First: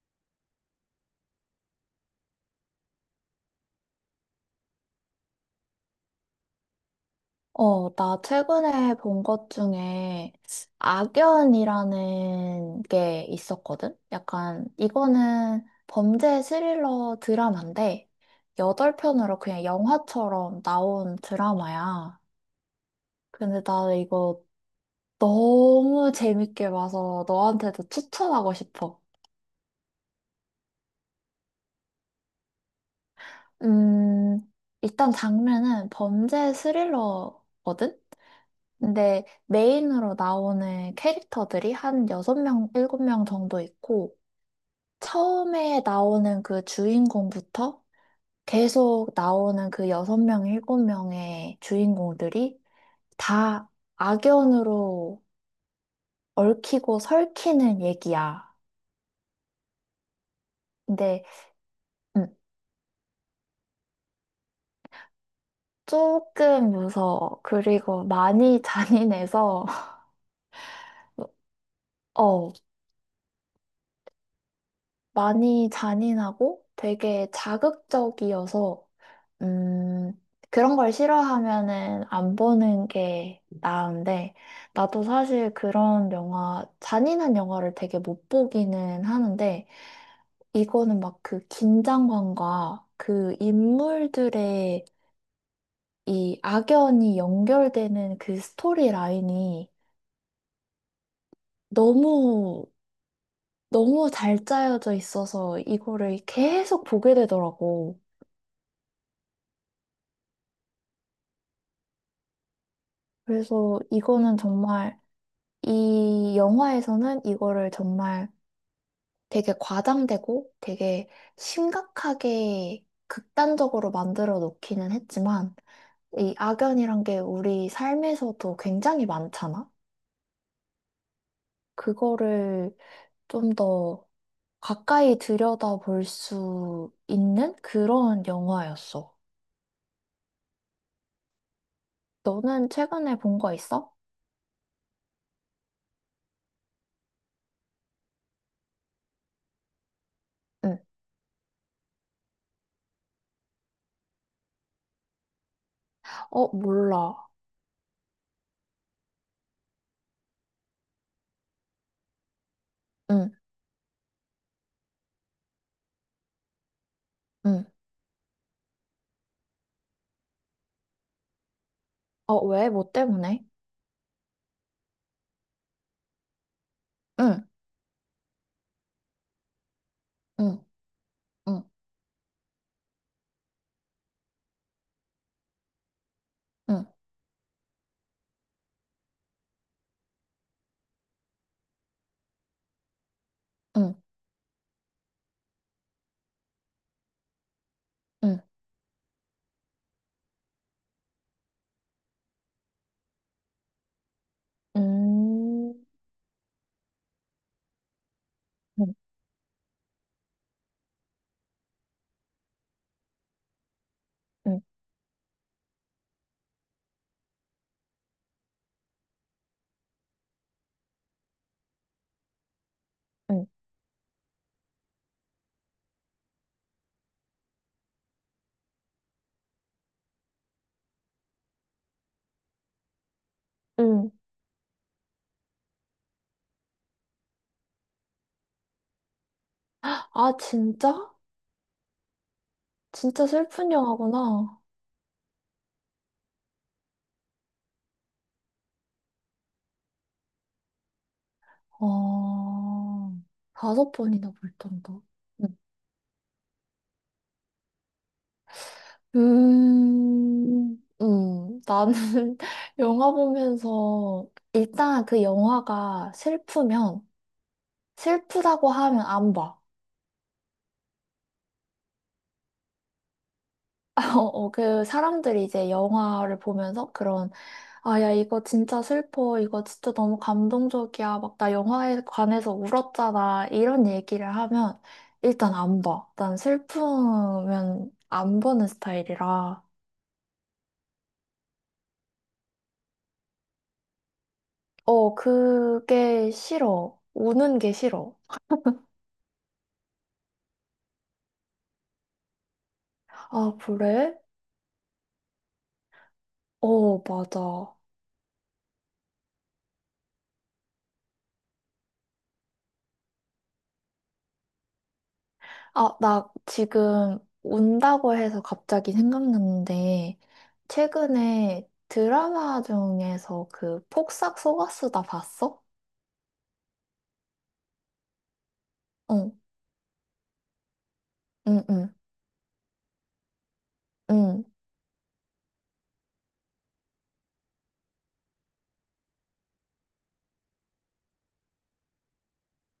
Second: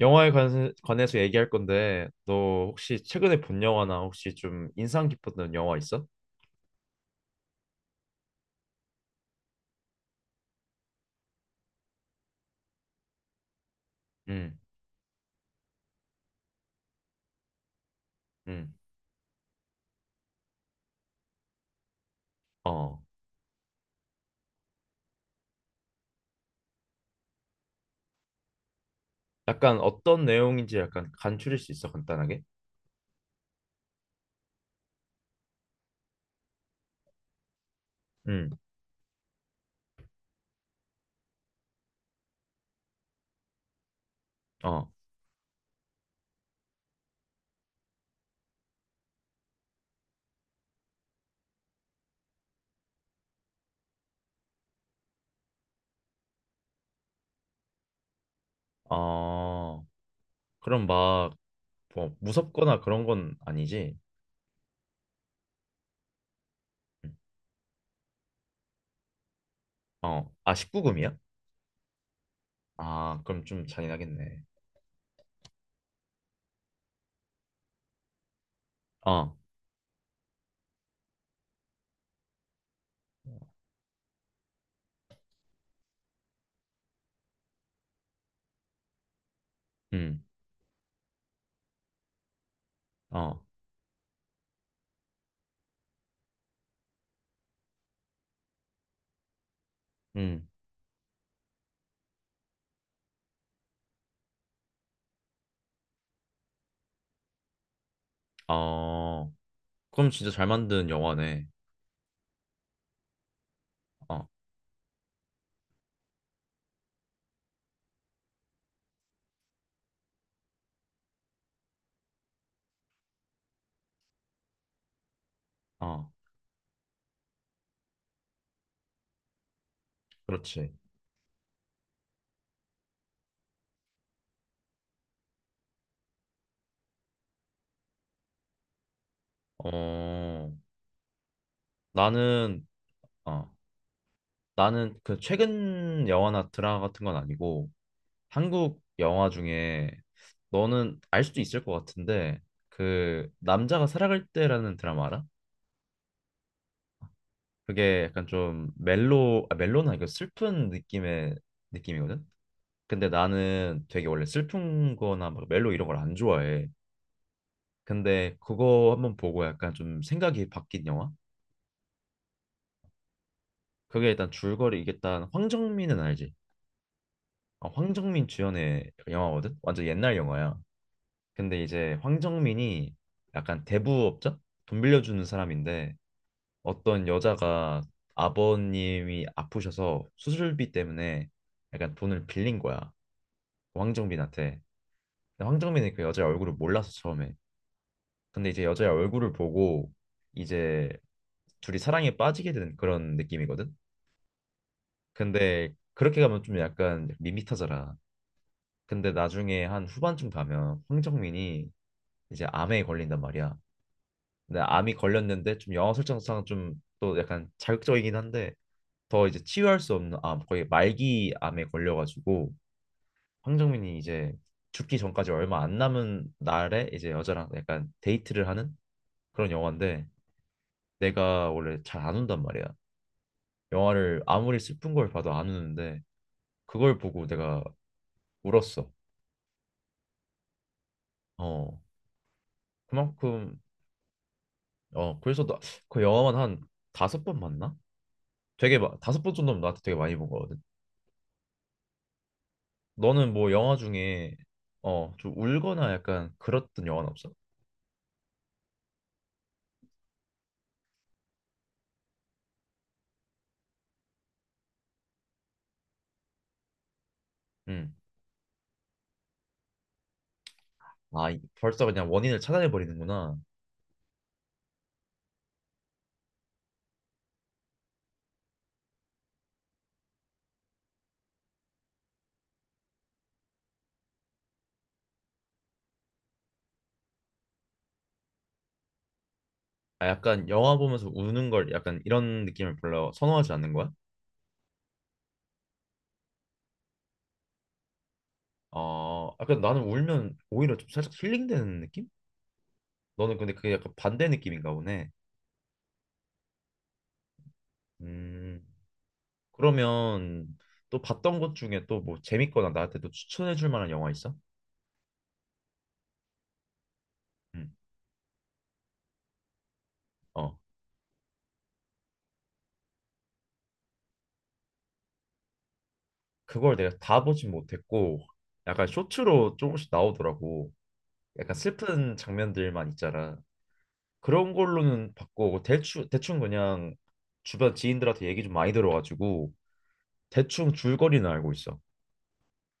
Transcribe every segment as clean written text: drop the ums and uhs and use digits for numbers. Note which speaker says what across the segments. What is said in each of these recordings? Speaker 1: 영화에 관해서 얘기할 건데, 너 혹시 최근에 본 영화나 혹시 좀 인상 깊었던 영화 있어?
Speaker 2: 어, 나 최근에 본 것 중에 악연이라는 게 있었거든?
Speaker 1: 응.
Speaker 2: 약간, 이거는 범죄 스릴러 드라마인데,
Speaker 1: 응.
Speaker 2: 여덟 편으로 그냥 영화처럼 나온 드라마야.
Speaker 1: 어.
Speaker 2: 근데 나 이거 너무 재밌게 봐서 너한테도 추천하고 싶어.
Speaker 1: 약간 어떤 내용인지 약간 간추릴 수 있어, 간단하게?
Speaker 2: 음, 일단 장르는 범죄 스릴러거든?
Speaker 1: 응.
Speaker 2: 근데 메인으로 나오는 캐릭터들이 한 6명, 7명 정도 있고,
Speaker 1: 어.
Speaker 2: 처음에 나오는 그 주인공부터 계속 나오는 그 6명, 7명의 주인공들이 다 악연으로 얽히고 설키는 얘기야.
Speaker 1: 어, 그럼
Speaker 2: 근데,
Speaker 1: 막, 뭐,
Speaker 2: 음,
Speaker 1: 무섭거나 그런 건 아니지?
Speaker 2: 조금
Speaker 1: 응.
Speaker 2: 무서워. 그리고 많이 잔인해서,
Speaker 1: 어, 아, 19금이야?
Speaker 2: 어,
Speaker 1: 아, 그럼 좀 잔인하겠네.
Speaker 2: 많이 잔인하고 되게 자극적이어서
Speaker 1: 어.
Speaker 2: 음, 그런 걸 싫어하면은 안 보는 게 나은데, 나도 사실 그런 영화, 잔인한 영화를 되게 못 보기는 하는데,
Speaker 1: 음.
Speaker 2: 이거는 막 그 긴장감과 그
Speaker 1: 어.
Speaker 2: 인물들의 이 악연이 연결되는 그 스토리 라인이
Speaker 1: 음.
Speaker 2: 너무, 너무 잘 짜여져 있어서 이거를 계속 보게 되더라고.
Speaker 1: 어. 그럼 진짜 잘 만든 영화네.
Speaker 2: 그래서
Speaker 1: 어.
Speaker 2: 이거는 정말 이 영화에서는 이거를 정말 되게 과장되고 되게 심각하게 극단적으로 만들어 놓기는 했지만
Speaker 1: 어.
Speaker 2: 이 악연이란 게 우리 삶에서도 굉장히 많잖아.
Speaker 1: 그렇지.
Speaker 2: 그거를 좀 더 가까이 들여다볼 수 있는 그런 영화였어.
Speaker 1: 어. 나는,
Speaker 2: 너는 최근에 본
Speaker 1: 어,
Speaker 2: 거 있어?
Speaker 1: 나는 그 최근 영화나 드라마 같은 건 아니고, 한국 영화 중에
Speaker 2: 응.
Speaker 1: 너는 알 수도 있을 것 같은데, 그 남자가 살아갈 때라는 드라마 알아?
Speaker 2: 어, 몰라.
Speaker 1: 그게 약간 좀 멜로, 아 멜로는 아니고 슬픈 느낌의 느낌이거든. 근데
Speaker 2: 응,
Speaker 1: 나는 되게 원래 슬픈 거나 막 멜로 이런 걸 안 좋아해.
Speaker 2: 응.
Speaker 1: 근데 그거 한번 보고 약간 좀 생각이 바뀐 영화?
Speaker 2: 어, 왜? 뭐 때문에?
Speaker 1: 그게 일단 줄거리, 이게 일단 황정민은 알지?
Speaker 2: 응,
Speaker 1: 아, 황정민 주연의 영화거든. 완전 옛날 영화야.
Speaker 2: 응,
Speaker 1: 근데
Speaker 2: 응,
Speaker 1: 이제 황정민이 약간 대부업자? 돈 빌려주는 사람인데,
Speaker 2: 응,
Speaker 1: 어떤 여자가 아버님이 아프셔서 수술비 때문에 약간 돈을 빌린 거야.
Speaker 2: 응,
Speaker 1: 황정민한테. 근데 황정민이 그 여자의 얼굴을 몰라서 처음에.
Speaker 2: 응.
Speaker 1: 근데 이제 여자의 얼굴을 보고 이제 둘이 사랑에 빠지게 되는 그런 느낌이거든. 근데
Speaker 2: 음,
Speaker 1: 그렇게 가면 좀 약간 밋밋하잖아.
Speaker 2: 음,
Speaker 1: 근데 나중에 한 후반쯤 가면 황정민이 이제 암에 걸린단 말이야. 근데
Speaker 2: 음,
Speaker 1: 암이 걸렸는데 좀 영화 설정상 좀 또 약간 자극적이긴 한데, 더 이제 치유할 수 없는 암, 거의 말기 암에 걸려가지고
Speaker 2: 음.
Speaker 1: 황정민이 이제 죽기 전까지 얼마 안 남은 날에 이제 여자랑 약간 데이트를 하는 그런 영화인데, 내가 원래 잘 안 운단 말이야.
Speaker 2: 음.
Speaker 1: 영화를 아무리 슬픈 걸 봐도 안 우는데 그걸 보고 내가 울었어.
Speaker 2: 아, 진짜?
Speaker 1: 어.
Speaker 2: 진짜
Speaker 1: 그만큼.
Speaker 2: 슬픈 영화구나.
Speaker 1: 어, 그래서 나, 그 영화만 한 다섯 번 봤나? 되게 다섯 번 정도면 나한테 되게 많이 본 거거든.
Speaker 2: 어,
Speaker 1: 너는 뭐 영화
Speaker 2: 다섯 번이나
Speaker 1: 중에,
Speaker 2: 볼 정도.
Speaker 1: 어, 좀
Speaker 2: 음,
Speaker 1: 울거나 약간 그랬던 영화는 없어?
Speaker 2: 나는 영화 보면서 일단 그 영화가 슬프면
Speaker 1: 음.
Speaker 2: 슬프다고 하면 안 봐.
Speaker 1: 아, 벌써 그냥 원인을 찾아내 버리는구나.
Speaker 2: 어, 그 사람들이 이제 영화를 보면서 그런 아, 야, 이거 진짜 슬퍼. 이거 진짜 너무 감동적이야. 막, 나 영화에 관해서 울었잖아. 이런 얘기를 하면, 일단 안 봐. 난 슬프면 안 보는 스타일이라.
Speaker 1: 아, 약간 영화 보면서 우는 걸, 약간 이런 느낌을 별로 선호하지 않는 거야?
Speaker 2: 어, 그게 싫어. 우는 게 싫어.
Speaker 1: 어, 약간 나는 울면 오히려 좀 살짝 힐링되는 느낌? 너는 근데
Speaker 2: 아,
Speaker 1: 그게 약간
Speaker 2: 그래?
Speaker 1: 반대 느낌인가 보네.
Speaker 2: 어, 맞아.
Speaker 1: 음. 그러면 또 봤던 것 중에 또 뭐 재밌거나 나한테 또 추천해 줄 만한 영화 있어?
Speaker 2: 아, 나 지금
Speaker 1: 음.
Speaker 2: 운다고 해서 갑자기 생각났는데,
Speaker 1: 어.
Speaker 2: 최근에 드라마 중에서 그 폭삭 속았수다 봤어?
Speaker 1: 그걸 내가 다 보진 못했고 약간
Speaker 2: 응,
Speaker 1: 쇼츠로 조금씩 나오더라고. 약간
Speaker 2: 응, 응.
Speaker 1: 슬픈 장면들만 있잖아.
Speaker 2: 응.
Speaker 1: 그런 걸로는 바꾸고 대충 대충 그냥 주변 지인들한테 얘기 좀 많이 들어가지고 대충 줄거리는 알고 있어.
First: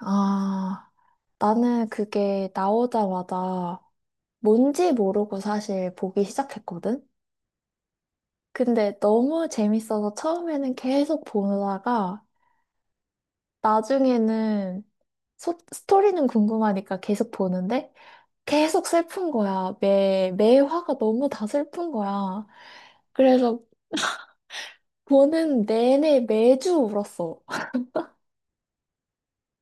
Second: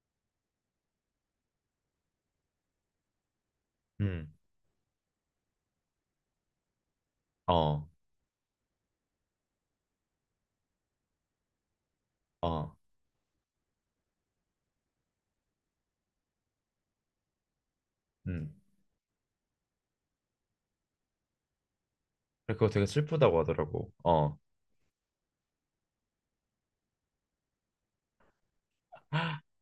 Speaker 2: 아, 나는 그게 나오자마자
Speaker 1: 음.
Speaker 2: 뭔지 모르고 사실 보기 시작했거든?
Speaker 1: 어.
Speaker 2: 근데 너무 재밌어서 처음에는 계속 보다가
Speaker 1: 어.
Speaker 2: 나중에는 스토리는 궁금하니까 계속 보는데
Speaker 1: 음.
Speaker 2: 계속 슬픈 거야. 매 화가 너무 다 슬픈 거야.
Speaker 1: 그거 되게 슬프다고
Speaker 2: 그래서
Speaker 1: 하더라고. 어.
Speaker 2: 보는 내내 매주 울었어.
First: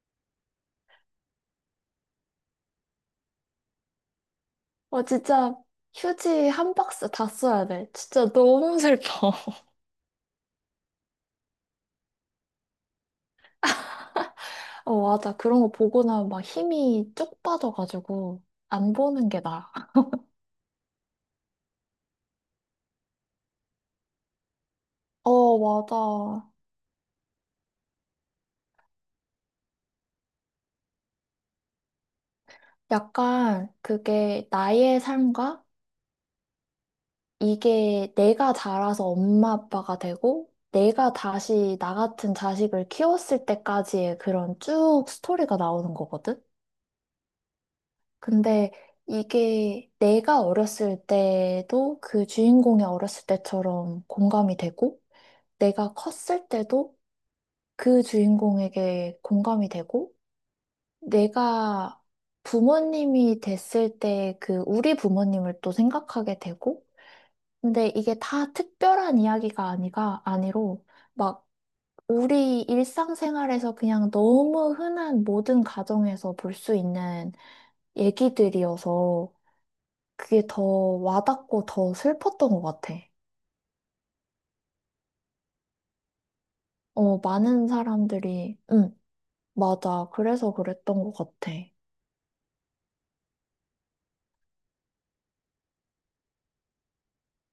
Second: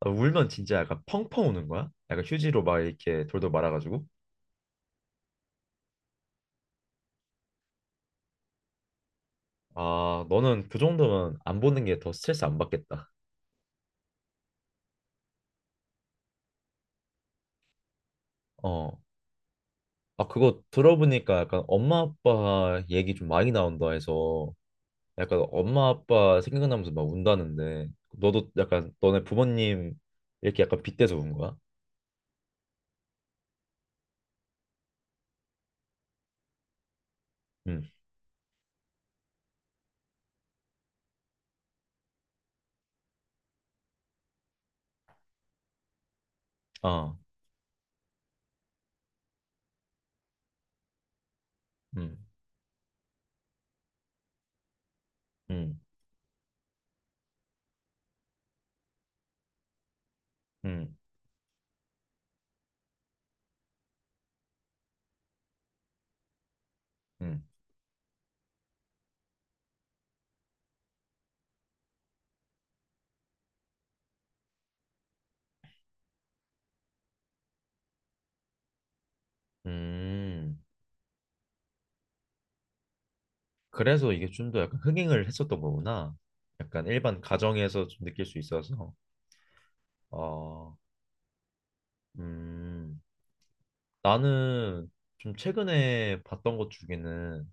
Speaker 1: 아, 울면 진짜 약간 펑펑 우는 거야? 약간 휴지로 막 이렇게 돌돌 말아가지고.
Speaker 2: 어, 진짜 휴지 한 박스 다 써야 돼. 진짜 너무 슬퍼.
Speaker 1: 아, 너는 그 정도면 안 보는 게 더 스트레스 안 받겠다.
Speaker 2: 어, 맞아. 그런 거 보고 나면 막 힘이 쭉 빠져가지고 안
Speaker 1: 어.
Speaker 2: 보는 게 나아.
Speaker 1: 아, 그거 들어보니까 약간 엄마 아빠 얘기 좀 많이 나온다 해서. 약간
Speaker 2: 어,
Speaker 1: 엄마 아빠
Speaker 2: 맞아.
Speaker 1: 생각나면서 막 운다는데 너도 약간 너네 부모님 이렇게 약간 빗대서 운 거야?
Speaker 2: 약간 그게 나의 삶과
Speaker 1: 응.
Speaker 2: 이게 내가 자라서 엄마 아빠가 되고 내가 다시 나 같은 자식을 키웠을 때까지의 그런 쭉 스토리가 나오는 거거든?
Speaker 1: 아.
Speaker 2: 근데 이게 내가 어렸을 때도
Speaker 1: 응.
Speaker 2: 그 주인공이 어렸을 때처럼 공감이 되고
Speaker 1: 응.
Speaker 2: 내가 컸을 때도 그 주인공에게 공감이 되고,
Speaker 1: 응.
Speaker 2: 내가 부모님이 됐을 때 그 우리 부모님을 또 생각하게 되고,
Speaker 1: 응.
Speaker 2: 근데 이게 다 특별한 이야기가 아니가 아니로, 막 우리 일상생활에서 그냥 너무 흔한 모든 가정에서 볼 수 있는 얘기들이어서 그게 더
Speaker 1: 음.
Speaker 2: 와닿고 더 슬펐던 것 같아.
Speaker 1: 그래서 이게 좀 더 약간 흥행을 했었던 거구나. 약간
Speaker 2: 어,
Speaker 1: 일반
Speaker 2: 많은
Speaker 1: 가정에서 좀 느낄 수
Speaker 2: 사람들이,
Speaker 1: 있어서.
Speaker 2: 응, 맞아. 그래서
Speaker 1: 아.
Speaker 2: 그랬던 것 같아.
Speaker 1: 음. 나는 좀 최근에 봤던 것 중에는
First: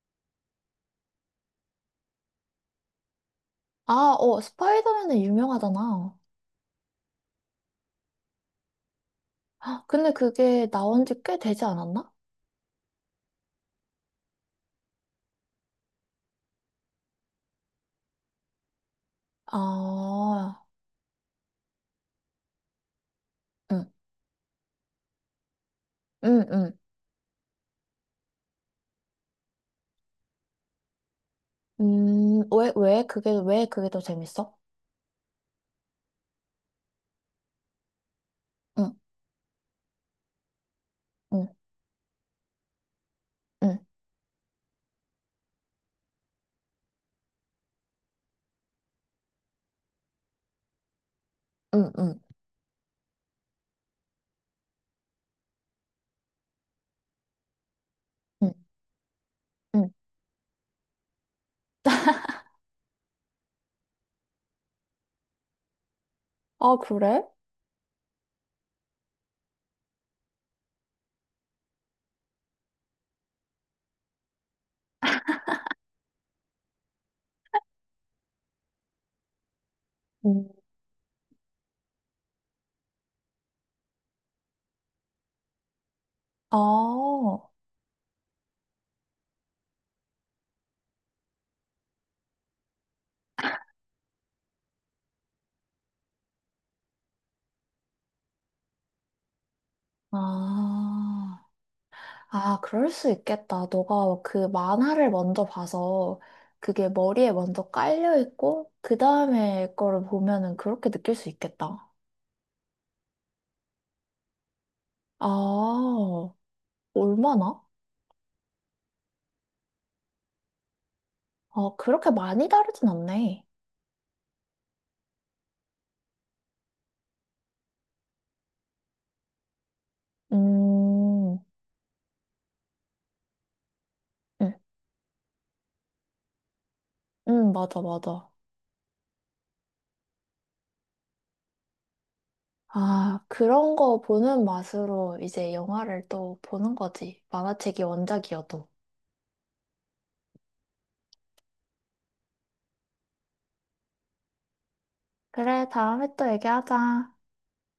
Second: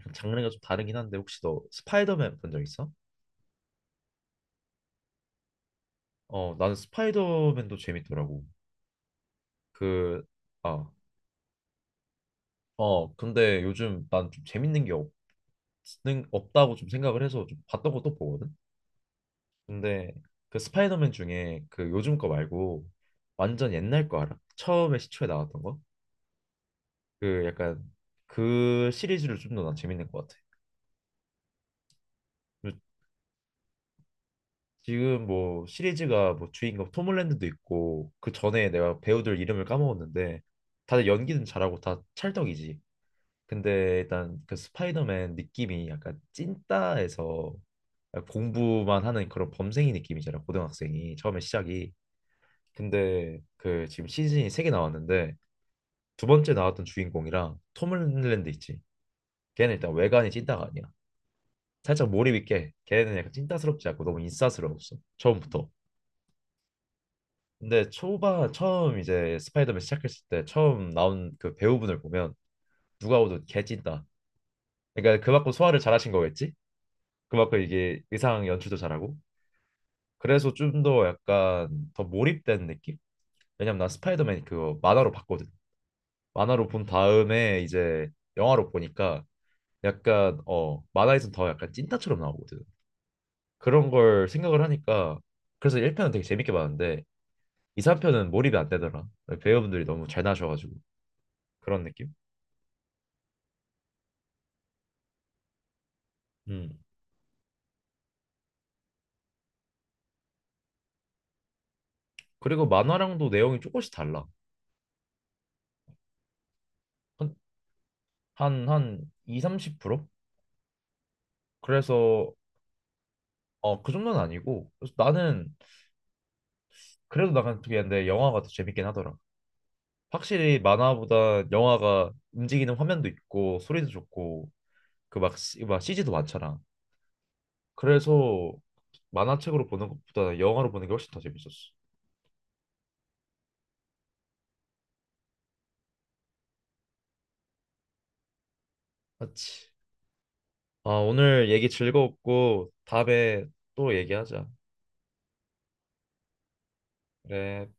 Speaker 1: 약간 장르가 좀 다르긴 한데, 혹시 너 스파이더맨 본 적 있어?
Speaker 2: 아, 어, 스파이더맨은 유명하잖아.
Speaker 1: 어, 나는 스파이더맨도 재밌더라고.
Speaker 2: 아, 근데
Speaker 1: 그
Speaker 2: 그게
Speaker 1: 아,
Speaker 2: 나온 지 꽤 되지 않았나?
Speaker 1: 어, 근데 요즘 난 좀 재밌는 게 없다고 좀 생각을 해서 좀 봤던 것도 보거든? 근데 그
Speaker 2: 아,
Speaker 1: 스파이더맨 중에 그 요즘 거 말고 완전
Speaker 2: 응,
Speaker 1: 옛날 거 알아? 처음에 시초에 나왔던 거?
Speaker 2: 응, 응.
Speaker 1: 그 약간 그 시리즈를 좀 더 난 재밌는 것 같아. 그리고
Speaker 2: 왜 그게 더 재밌어?
Speaker 1: 지금 뭐 시리즈가, 뭐 주인공 톰 홀랜드도 있고, 그 전에
Speaker 2: 응,
Speaker 1: 내가 배우들 이름을 까먹었는데 다들 연기는
Speaker 2: 응,
Speaker 1: 잘하고 다 찰떡이지.
Speaker 2: 응,
Speaker 1: 근데 일단 그 스파이더맨 느낌이 약간 찐따에서 공부만 하는 그런 범생이 느낌이잖아, 고등학생이 처음에 시작이.
Speaker 2: 응, 응,
Speaker 1: 근데 그 지금 시즌이 세 개 나왔는데, 두 번째 나왔던 주인공이랑 톰 h 랜드
Speaker 2: 응,
Speaker 1: 있지, 걔는
Speaker 2: 응.
Speaker 1: 일단 외관이 찐따가 아니야. 살짝 몰입 있게, 걔는 약간 찐따스럽지 않고 너무 인싸스러웠어, 처음부터.
Speaker 2: 아, 그래?
Speaker 1: 근데 초반 처음 이제 스파이더맨 시작했을 때 처음 나온 그 배우분을 보면 누가 봐도 개 찐따. 그러니까 그 받고 소화를 잘하신 거겠지. 그만큼 이게 의상 연출도 잘하고,
Speaker 2: 응.
Speaker 1: 그래서 좀 더 약간 더 몰입된 느낌? 왜냐면 난 스파이더맨 그거 만화로 봤거든.
Speaker 2: 아,
Speaker 1: 만화로 본 다음에 이제 영화로 보니까 약간, 어, 만화에선 더 약간 찐따처럼 나오거든. 그런 걸 생각을 하니까, 그래서 1편은 되게 재밌게 봤는데 2, 3편은 몰입이 안 되더라. 배우분들이 너무 잘 나셔가지고
Speaker 2: 아,
Speaker 1: 그런 느낌?
Speaker 2: 아, 그럴 수 있겠다. 너가 그 만화를 먼저 봐서
Speaker 1: 음.
Speaker 2: 그게 머리에 먼저 깔려 있고, 그 다음에 거를 보면은 그렇게 느낄 수 있겠다.
Speaker 1: 그리고 만화랑도 내용이 조금씩 달라.
Speaker 2: 아,
Speaker 1: 한,
Speaker 2: 얼마나?
Speaker 1: 한 2, 30%?
Speaker 2: 어, 그렇게
Speaker 1: 그래서,
Speaker 2: 많이 다르진 않네.
Speaker 1: 어, 그 정도는 아니고, 그래서 나는 그래도 나간 쪽이었는데 영화가 더 재밌긴 하더라. 확실히
Speaker 2: 음,
Speaker 1: 만화보다 영화가 움직이는 화면도 있고 소리도 좋고
Speaker 2: 응
Speaker 1: 그막 막 CG도 많잖아.
Speaker 2: 응 맞아, 맞아.
Speaker 1: 그래서 만화책으로 보는 것보다 영화로 보는 게 훨씬 더 재밌었어.
Speaker 2: 아, 그런 거 보는 맛으로 이제 영화를 또 보는 거지. 만화책이 원작이어도.
Speaker 1: 맞지. 아, 오늘 얘기 즐거웠고 다음에 또 얘기하자.
Speaker 2: 그래, 다음에 또 얘기하자.
Speaker 1: 그래.